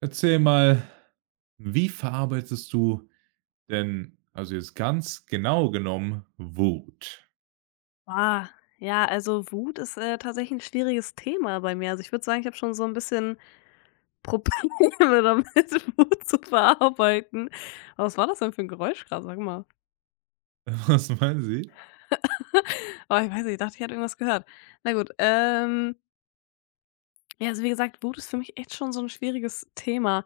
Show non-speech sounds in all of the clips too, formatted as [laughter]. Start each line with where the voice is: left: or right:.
right: Erzähl mal, wie verarbeitest du denn, also jetzt ganz genau genommen, Wut?
left: Ah, ja, also Wut ist, tatsächlich ein schwieriges Thema bei mir. Also, ich würde sagen, ich habe schon so ein bisschen Probleme [laughs] damit, Wut zu verarbeiten. Aber was war das denn für ein Geräusch gerade, sag mal.
right: [laughs] Was meinen Sie?
left: [laughs] Oh, ich weiß nicht, ich dachte, ich hätte irgendwas gehört. Na gut, ja, also, wie gesagt, Wut ist für mich echt schon so ein schwieriges Thema.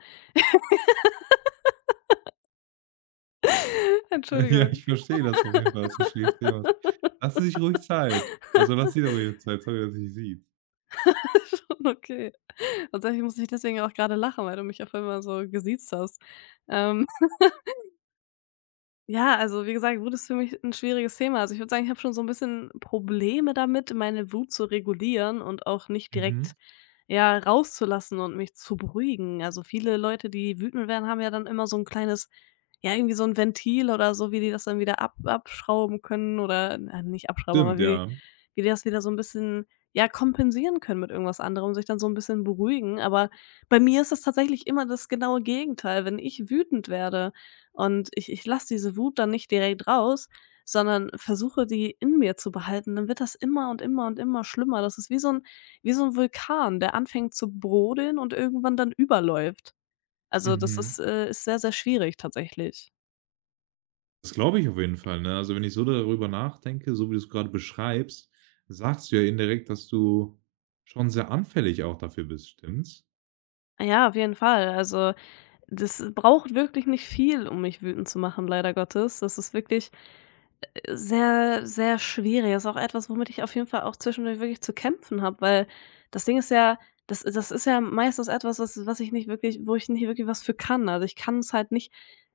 left: [laughs]
right: [laughs] Ja,
left: Entschuldigung,
right: ich
left: [laughs]
right: verstehe das auf jeden Fall, dass du schwieriges Thema ist. Lassen Sie sich ruhig Zeit. Also, lass dir doch ruhig Zeit. Sorry, dass ich Sie
left: schon okay. Tatsächlich muss ich deswegen auch gerade lachen, weil du mich auf einmal so gesiezt hast. Ähm. Ja, also wie gesagt, Wut ist für mich ein schwieriges Thema. Also, ich würde sagen, ich habe schon so ein bisschen Probleme damit, meine Wut zu regulieren und auch nicht
right: Mhm.
left: direkt, ja, rauszulassen und mich zu beruhigen. Also, viele Leute, die wütend werden, haben ja dann immer so ein kleines, ja, irgendwie so ein Ventil oder so, wie die das dann wieder ab abschrauben können oder na, nicht abschrauben, aber
right: Stimmt,
left: wie die
right: ja.
left: wie die das wieder so ein bisschen, ja, kompensieren können mit irgendwas anderem, sich dann so ein bisschen beruhigen. Aber bei mir ist das tatsächlich immer das genaue Gegenteil, wenn ich wütend werde und ich lasse diese Wut dann nicht direkt raus, sondern versuche, die in mir zu behalten. Dann wird das immer und immer und immer schlimmer. Das ist wie so ein Vulkan, der anfängt zu brodeln und irgendwann dann überläuft. Also, das
right: Mhm.
left: ist sehr, sehr schwierig tatsächlich.
right: Das glaube ich auf jeden Fall, ne? Also, wenn ich so darüber nachdenke, so wie du es gerade beschreibst, sagst du ja indirekt, dass du schon sehr anfällig auch dafür bist, stimmt's?
left: Ja, auf jeden Fall. Also, das braucht wirklich nicht viel, um mich wütend zu machen, leider Gottes. Das ist wirklich sehr, sehr schwierig. Das ist auch etwas, womit ich auf jeden Fall auch zwischendurch wirklich zu kämpfen habe, weil das Ding ist ja, das ist ja meistens etwas, was ich nicht wirklich, wo ich nicht wirklich was für kann. Also, ich kann es halt nicht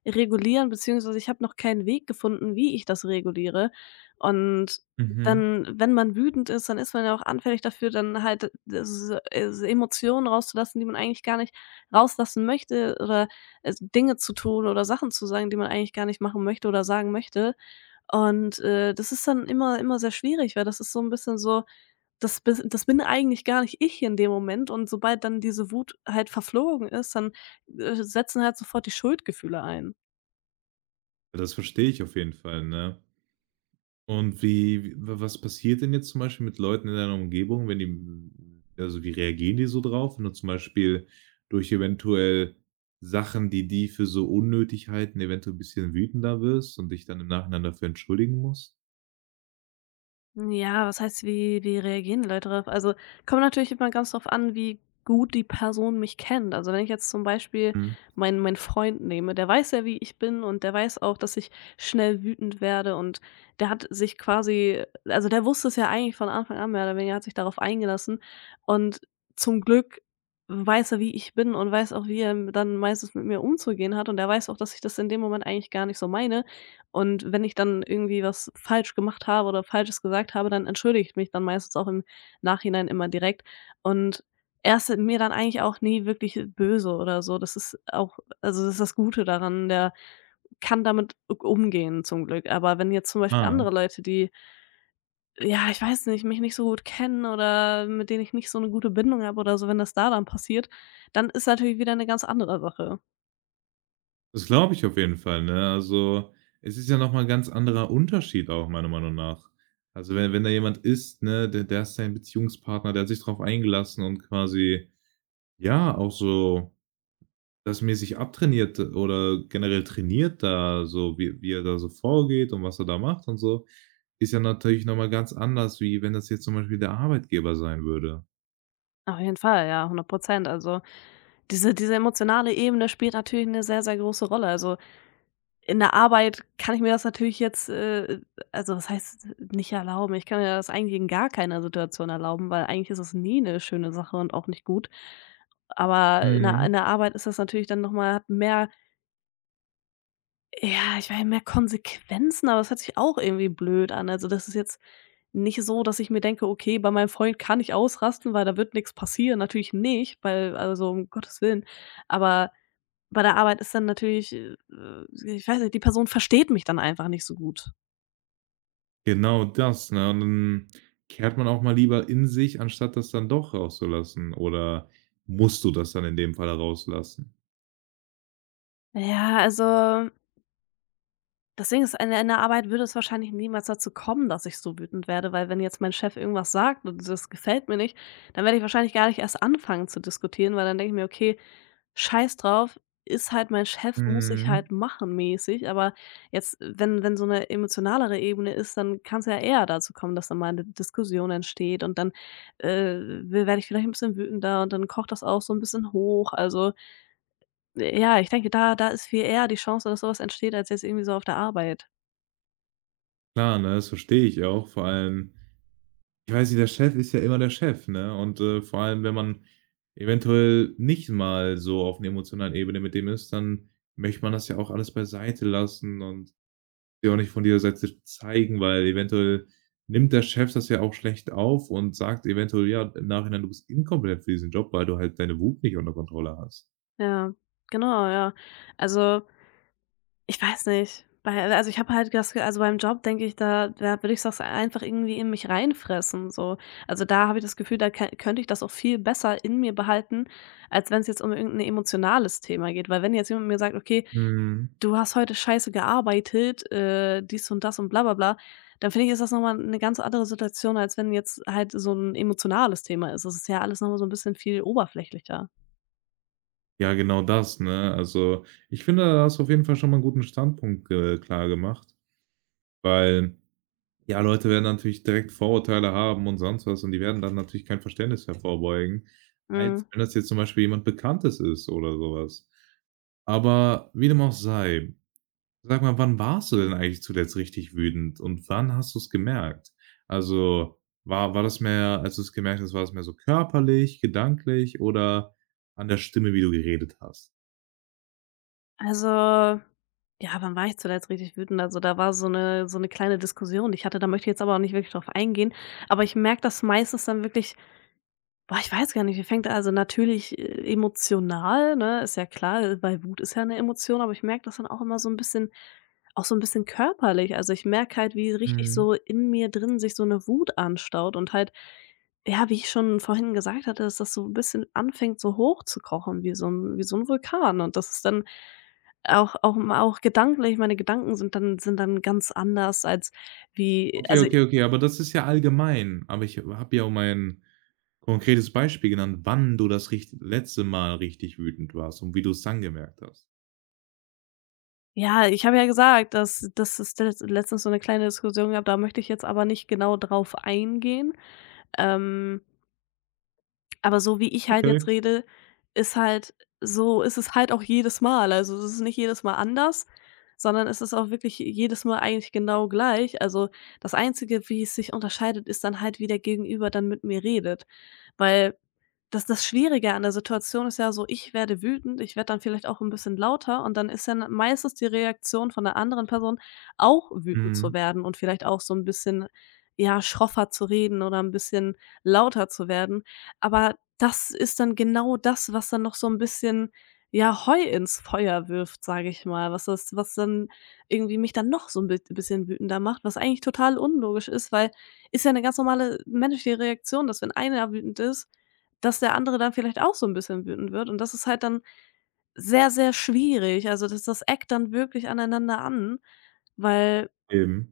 left: regulieren, beziehungsweise ich habe noch keinen Weg gefunden, wie ich das reguliere. Und
right: Mhm.
left: dann, wenn man wütend ist, dann ist man ja auch anfällig dafür, dann halt s s Emotionen rauszulassen, die man eigentlich gar nicht rauslassen möchte oder, Dinge zu tun oder Sachen zu sagen, die man eigentlich gar nicht machen möchte oder sagen möchte. Und, das ist dann immer sehr schwierig, weil das ist so ein bisschen so, das bin eigentlich gar nicht ich in dem Moment, und sobald dann diese Wut halt verflogen ist, dann, setzen halt sofort die Schuldgefühle ein.
right: Das verstehe ich auf jeden Fall, ne? Und wie w was passiert denn jetzt zum Beispiel mit Leuten in deiner Umgebung, wenn die hm, also wie reagieren die so drauf, wenn du zum Beispiel durch eventuell Sachen, die die für so unnötig halten, eventuell ein bisschen wütender wirst und dich dann im Nachhinein dafür entschuldigen musst?
left: Ja, was heißt, wie reagieren die Leute darauf? Also, kommt natürlich immer ganz drauf an, wie gut die Person mich kennt. Also, wenn ich jetzt zum Beispiel
right: Mhm.
left: meinen Freund nehme, der weiß ja, wie ich bin, und der weiß auch, dass ich schnell wütend werde, und der hat sich quasi also, der wusste es ja eigentlich von Anfang an mehr oder weniger, hat sich darauf eingelassen, und zum Glück weiß er, wie ich bin, und weiß auch, wie er dann meistens mit mir umzugehen hat, und er weiß auch, dass ich das in dem Moment eigentlich gar nicht so meine, und wenn ich dann irgendwie was falsch gemacht habe oder Falsches gesagt habe, dann entschuldige ich mich dann meistens auch im Nachhinein immer direkt. Und er ist mir dann eigentlich auch nie wirklich böse oder so. Das ist auch also, das ist das Gute daran, der kann damit umgehen zum Glück. Aber wenn jetzt zum Beispiel
right: Ah,
left: andere Leute, die, ja, ich weiß nicht, mich nicht so gut kennen oder mit denen ich nicht so eine gute Bindung habe oder so, wenn das da dann passiert, dann ist natürlich wieder eine ganz andere Sache.
right: das glaube ich auf jeden Fall, ne? Also, es ist ja noch mal ganz anderer Unterschied auch meiner Meinung nach. Also, wenn da jemand ist, ne, der ist dein Beziehungspartner, der hat sich drauf eingelassen und quasi, ja, auch so das mäßig abtrainiert oder generell trainiert da so, wie er da so vorgeht und was er da macht und so, ist ja natürlich noch mal ganz anders, wie wenn das jetzt zum Beispiel der Arbeitgeber sein würde.
left: Auf jeden Fall, ja, 100%. Also, diese emotionale Ebene spielt natürlich eine sehr, sehr große Rolle. Also, in der Arbeit kann ich mir das natürlich jetzt, also, das heißt, nicht erlauben? Ich kann mir das eigentlich in gar keiner Situation erlauben, weil eigentlich ist es nie eine schöne Sache und auch nicht gut. Aber in der in
right: Mhm.
left: der Arbeit ist das natürlich dann noch mal hat mehr, ja, ich meine, mehr Konsequenzen, aber es hört sich auch irgendwie blöd an. Also, das ist jetzt nicht so, dass ich mir denke: „Okay, bei meinem Freund kann ich ausrasten, weil da wird nichts passieren." Natürlich nicht, weil also, um Gottes Willen. Aber bei der Arbeit ist dann natürlich, ich weiß nicht, die Person versteht mich dann einfach nicht so gut.
right: Genau das, ne? Und dann kehrt man auch mal lieber in sich, anstatt das dann doch rauszulassen oder musst du das dann in dem Fall rauslassen?
left: Ja, also Deswegen ist in der Arbeit würde es wahrscheinlich niemals dazu kommen, dass ich so wütend werde, weil wenn jetzt mein Chef irgendwas sagt und das gefällt mir nicht, dann werde ich wahrscheinlich gar nicht erst anfangen zu diskutieren, weil dann denke ich mir: „Okay, scheiß drauf, ist halt mein Chef, muss ich
right: Mhm.
left: halt machen mäßig." Aber jetzt, wenn so eine emotionalere Ebene ist, dann kann es ja eher dazu kommen, dass da mal eine Diskussion entsteht, und dann, äh, werde ich vielleicht ein bisschen wütender, und dann kocht das auch so ein bisschen hoch. Also, ja, ich denke, da ist viel eher die Chance, dass sowas entsteht, als jetzt irgendwie so auf der Arbeit.
right: Klar, ne, das verstehe ich auch. Vor allem ich weiß nicht, der Chef ist ja immer der Chef, ne? Und, vor allem, wenn man eventuell nicht mal so auf einer emotionalen Ebene mit dem ist, dann möchte man das ja auch alles beiseite lassen und dir auch nicht von dieser Seite zeigen, weil eventuell nimmt der Chef das ja auch schlecht auf und sagt eventuell, ja, im Nachhinein: „Du bist inkompetent für diesen Job, weil du halt deine Wut nicht unter Kontrolle hast.“
left: Ja, genau, ja. Also, ich weiß nicht, bei also, ich habe halt das also, beim Job denke ich, da würde ich das einfach irgendwie in mich reinfressen so. Also, da habe ich das Gefühl, da kö könnte ich das auch viel besser in mir behalten, als wenn es jetzt um irgendein emotionales Thema geht. Weil wenn jetzt jemand mir sagt: „Okay,
right: Mhm.
left: du hast heute scheiße gearbeitet, dies und das und bla bla bla", dann finde ich, ist das noch mal 'ne ganz andere Situation, als wenn jetzt halt so ein emotionales Thema ist. Das ist ja alles noch mal so ein bisschen viel oberflächlicher.
right: Ja, genau das, ne? Also, ich finde, da hast du auf jeden Fall schon mal einen guten Standpunkt, klar gemacht, weil ja, Leute werden natürlich direkt Vorurteile haben und sonst was und die werden dann natürlich kein Verständnis hervorbeugen, als
left: Mhm.
right: wenn das jetzt zum Beispiel jemand Bekanntes ist oder sowas. Aber wie dem auch sei, sag mal, wann warst du denn eigentlich zuletzt richtig wütend und wann hast du es gemerkt? Also, war das mehr als du es gemerkt hast, war das mehr so körperlich, gedanklich oder an der Stimme, wie du geredet hast?
left: Also, ja, wann war ich zuletzt richtig wütend? Also, da war so eine kleine Diskussion, die ich hatte, da möchte ich jetzt aber auch nicht wirklich drauf eingehen. Aber ich merke das meistens dann wirklich. Boah, ich weiß gar nicht, wie fängt er also natürlich emotional, ne, ist ja klar, weil Wut ist ja eine Emotion, aber ich merke das dann auch immer so ein bisschen körperlich. Also, ich merke halt, wie richtig
right: Mhm.
left: so in mir drin sich so eine Wut anstaut und halt, ja, wie ich schon vorhin gesagt hatte, dass das so ein bisschen anfängt, so hoch zu kochen wie so ein Vulkan, und das ist dann auch gedanklich, meine Gedanken sind dann ganz anders als wie
right: Okay,
left: also.
right: okay, okay, aber das ist ja allgemein. Aber ich habe ja um ein konkretes Beispiel genannt, wann du das richt letzte Mal richtig wütend warst und wie du's dann gemerkt hast.
left: Ja, ich habe ja gesagt, dass es letztens so eine kleine Diskussion gab, da möchte ich jetzt aber nicht genau drauf eingehen. Ähm aber so wie ich halt
right: Okay.
left: jetzt rede, ist halt ist es halt auch jedes Mal. Also, es ist nicht jedes Mal anders, sondern es ist auch wirklich jedes Mal eigentlich genau gleich. Also, das Einzige, wie es sich unterscheidet, ist dann halt, wie der Gegenüber dann mit mir redet. Weil das Schwierige an der Situation ist ja so, ich werde wütend, ich werde dann vielleicht auch ein bisschen lauter, und dann ist dann meistens die Reaktion von der anderen Person auch wütend zu
right: Mhm,
left: werden und vielleicht auch so ein bisschen, ja, schroffer zu reden oder ein bisschen lauter zu werden. Aber das ist dann genau das, was dann noch so 'n bisschen, ja, Heu ins Feuer wirft, sage ich mal, was dann irgendwie mich dann noch so 'n bi bisschen wütender macht, was eigentlich total unlogisch ist, weil ist ja 'ne ganz normale menschliche Reaktion, dass wenn einer wütend ist, dass der andere dann vielleicht auch so 'n bisschen wütend wird, und das ist halt dann sehr, sehr schwierig. Also, das eckt dann wirklich aneinander an, weil
right: eben.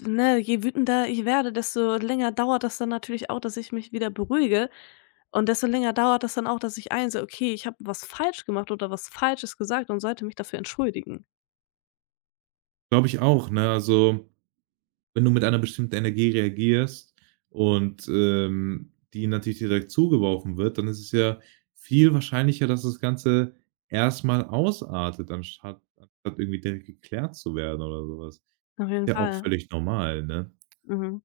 left: ne, je wütender ich werde, desto länger dauert das dann natürlich auch, dass ich mich wieder beruhige. Und desto länger dauert das dann auch, dass ich einsehe: „Okay, ich habe was falsch gemacht oder was Falsches gesagt und sollte mich dafür entschuldigen."
right: Glaube ich auch, ne? Also, wenn du mit einer bestimmten Energie reagierst und, die natürlich direkt zugeworfen wird, dann ist es ja viel wahrscheinlicher, dass das Ganze erst mal ausartet, anstatt irgendwie direkt geklärt zu werden oder sowas. Ist
left: Auf jeden
right: ja auch
left: Fall.
right: völlig normal, ne?
left: Mhm.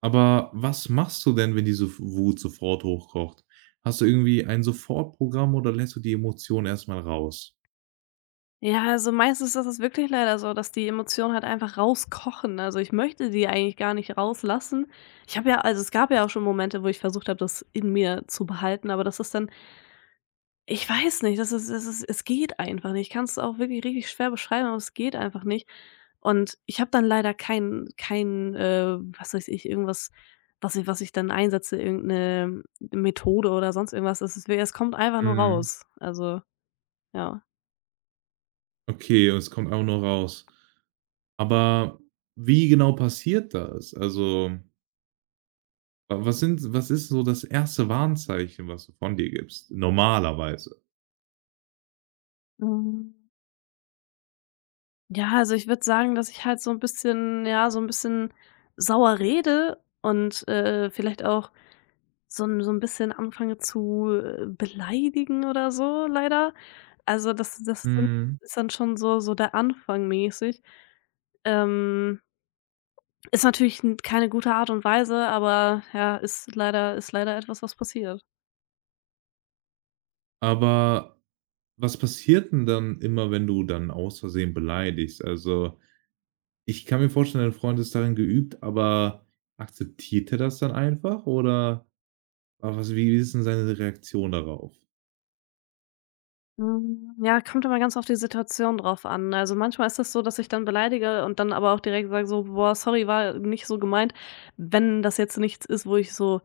right: Aber was machst du denn, wenn diese F Wut sofort hochkocht? Hast du irgendwie ein Sofortprogramm oder lässt du die Emotion erst mal raus?
left: Ja, also meistens ist es wirklich leider so, dass die Emotionen halt einfach rauskochen. Also, ich möchte die eigentlich gar nicht rauslassen. Ich habe ja also, es gab ja auch schon Momente, wo ich versucht habe, das in mir zu behalten, aber das ist dann, ich weiß nicht, das ist es geht einfach nicht. Ich kann's auch wirklich richtig schwer beschreiben, aber es geht einfach nicht. Und ich habe dann leider kein, was weiß ich, irgendwas, was ich dann einsetze, irgendeine Methode oder sonst irgendwas. Es kommt einfach nur
right: Mhm.
left: raus. Also, ja.
right: Okay, und es kommt auch nur raus. Aber wie genau passiert das? Also, wa was sind was ist so das erste Warnzeichen, was du von dir gibst, normalerweise?
left: Mhm. Ja, also ich würde sagen, dass ich halt so ein bisschen, ja, so ein bisschen sauer rede und, vielleicht auch so ein bisschen anfange zu, beleidigen oder so leider. Also das das sind
right: Mhm.
left: ist dann schon so der Anfang mäßig. Ähm Ist natürlich 'n keine gute Art und Weise, aber ja, ist leider etwas, was passiert.
right: Aber was passiert denn dann immer, wenn du dann aus Versehen beleidigst? Also, ich kann mir vorstellen, dein Freund ist darin geübt, aber akzeptiert er das dann einfach oder aber was wie ist denn seine Reaktion darauf?
left: Hm, ja, kommt immer ganz auf die Situation drauf an. Also, manchmal ist das so, dass ich dann beleidige und dann aber auch direkt sage so: „Boah, sorry, war nicht so gemeint.“ Wenn das jetzt nichts ist, wo ich so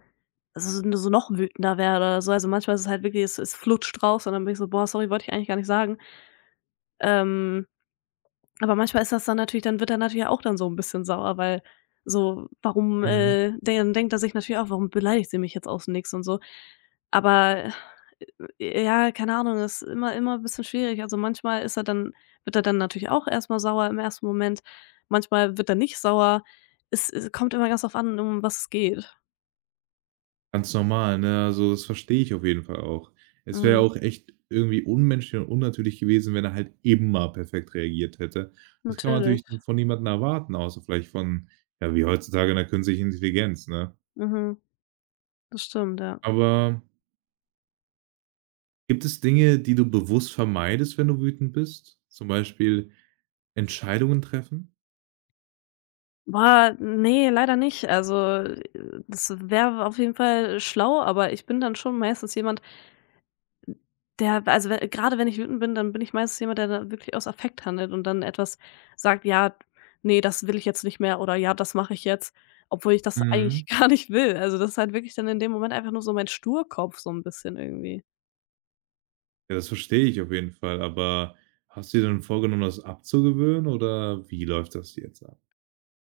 left: also so noch wütender werde oder so. Also, manchmal ist es halt wirklich es flutscht raus und dann bin ich so: „Boah, sorry, wollte ich eigentlich gar nicht sagen.“ Ähm Aber manchmal ist das dann natürlich dann wird er natürlich auch dann so 'n bisschen sauer, weil so warum,
right: Mhm.
left: de dann denkt er sich natürlich auch: „Warum beleidigt sie mich jetzt aus 'm Nix“ und so. Aber, ja, keine Ahnung, ist immer bisschen schwierig. Also, manchmal ist er dann wird er dann natürlich auch erst mal sauer im ersten Moment. Manchmal wird er nicht sauer. Es kommt immer ganz drauf an, um was es geht.
right: Ganz normal, ne? Also, das verstehe ich auf jeden Fall auch. Es wäre ja
left: Mhm,
right: auch echt irgendwie unmenschlich und unnatürlich gewesen, wenn er halt immer perfekt reagiert hätte. Das kann man
left: natürlich.
right: natürlich von niemandem erwarten, außer vielleicht von, ja, wie heutzutage in der künstlichen Intelligenz, ne?
left: Mhm, das stimmt, ja.
right: Aber gibt es Dinge, die du bewusst vermeidest, wenn du wütend bist? Zum Beispiel Entscheidungen treffen?
left: Boah, nee, leider nicht. Also, das wäre auf jeden Fall schlau, aber ich bin dann schon meistens jemand, der also, we grade wenn ich wütend bin, dann bin ich meistens jemand, der dann wirklich aus Affekt handelt und dann etwas sagt: „Ja, nee, das will ich jetzt nicht mehr“ oder „Ja, das mache ich jetzt“, obwohl ich das
right: Mhm.
left: eigentlich [laughs] gar nicht will. Also, das ist halt wirklich dann in dem Moment einfach nur so mein Sturkopf so ein bisschen irgendwie.
right: Ja, das verstehe ich auf jeden Fall, aber hast du dir denn vorgenommen, das abzugewöhnen oder wie läuft das jetzt ab?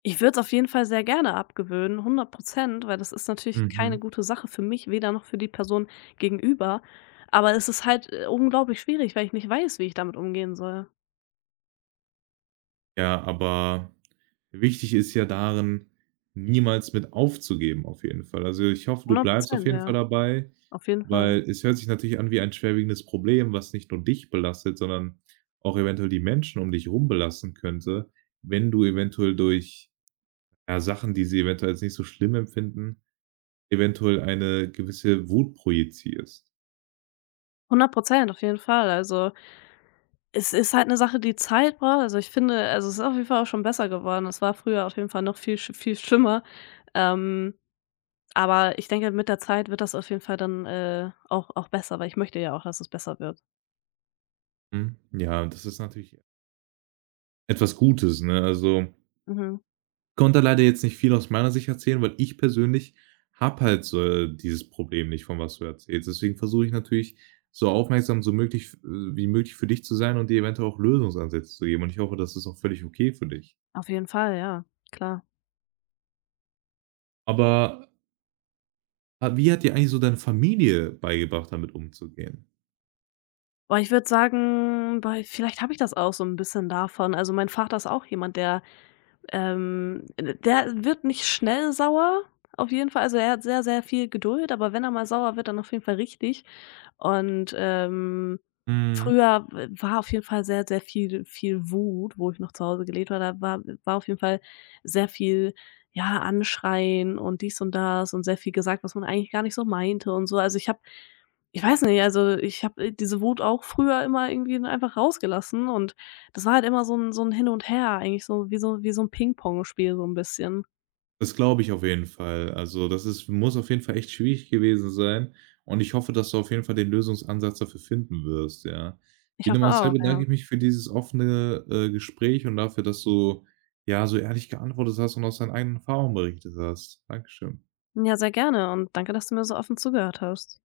left: Ich würde es auf jeden Fall sehr gerne abgewöhnen, 100%, weil das ist natürlich keine
right: Mhm.
left: gute Sache für mich, weder noch für die Person gegenüber. Aber es ist halt, unglaublich schwierig, weil ich nicht weiß, wie ich damit umgehen soll.
right: Ja, aber wichtig ist ja darin, niemals mit aufzugeben auf jeden Fall. Also, ich hoffe, du
left: Hundert
right: bleibst auf
left: Prozent,
right: jeden Fall
left: ja,
right: dabei,
left: auf jeden Fall.
right: weil es hört sich natürlich an wie ein schwerwiegendes Problem, was nicht nur dich belastet, sondern auch eventuell die Menschen um dich rum belasten könnte, wenn du eventuell durch, ja, Sachen, die sie eventuell als nicht so schlimm empfinden, eventuell eine gewisse Wut projizierst.
left: 100%, auf jeden Fall. Also, es ist halt eine Sache, die Zeit braucht. Also, ich finde also, es ist auf jeden Fall auch schon besser geworden. Es war früher auf jeden Fall noch viel schlimmer. Ähm, aber ich denke, mit der Zeit wird das auf jeden Fall dann, auch auch besser, weil ich möchte ja auch, dass es besser wird.
right: Mhm. Ja, das ist natürlich etwas Gutes, ne? Also, ich
left: Mhm.
right: konnte leider jetzt nicht viel aus meiner Sicht erzählen, weil ich persönlich habe halt so, dieses Problem nicht, von was du erzählst. Deswegen versuche ich natürlich, so aufmerksam so möglich wie möglich für dich zu sein und dir eventuell auch Lösungsansätze zu geben und ich hoffe, das ist auch völlig okay für dich.
left: Auf jeden Fall, ja, klar.
right: Aber, wie hat dir eigentlich so deine Familie beigebracht, damit umzugehen?
left: Boah, ich würde sagen, bei vielleicht habe ich das auch so ein bisschen davon. Also, mein Vater ist auch jemand, der der wird nicht schnell sauer, auf jeden Fall. Also, er hat sehr, sehr viel Geduld, aber wenn er mal sauer wird, dann auf jeden Fall richtig. Und,
right: Hm.
left: früher war auf jeden Fall sehr, sehr viel Wut, wo ich noch zu Hause gelebt war. Da war war auf jeden Fall sehr viel, ja, Anschreien und dies und das und sehr viel gesagt, was man eigentlich gar nicht so meinte und so. Also, ich weiß nicht, also, ich habe, diese Wut auch früher immer irgendwie einfach rausgelassen und das war halt immer so 'n Hin und Her, eigentlich so wie so 'n Pingpongspiel so 'n bisschen.
right: Das glaube ich auf jeden Fall. Also, das ist muss auf jeden Fall echt schwierig gewesen sein und ich hoffe, dass du auf jeden Fall den Lösungsansatz dafür finden wirst, ja.
left: Ich
right: Wie dem
left: hoffe
right: auch sei,
left: auch,
right: bedanke
left: ja.
right: ich mich für dieses offene, Gespräch und dafür, dass du, ja, so ehrlich geantwortet hast und aus deinen eigenen Erfahrungen berichtet hast. Dankeschön.
left: Ja, sehr gerne und danke, dass du mir so offen zugehört hast.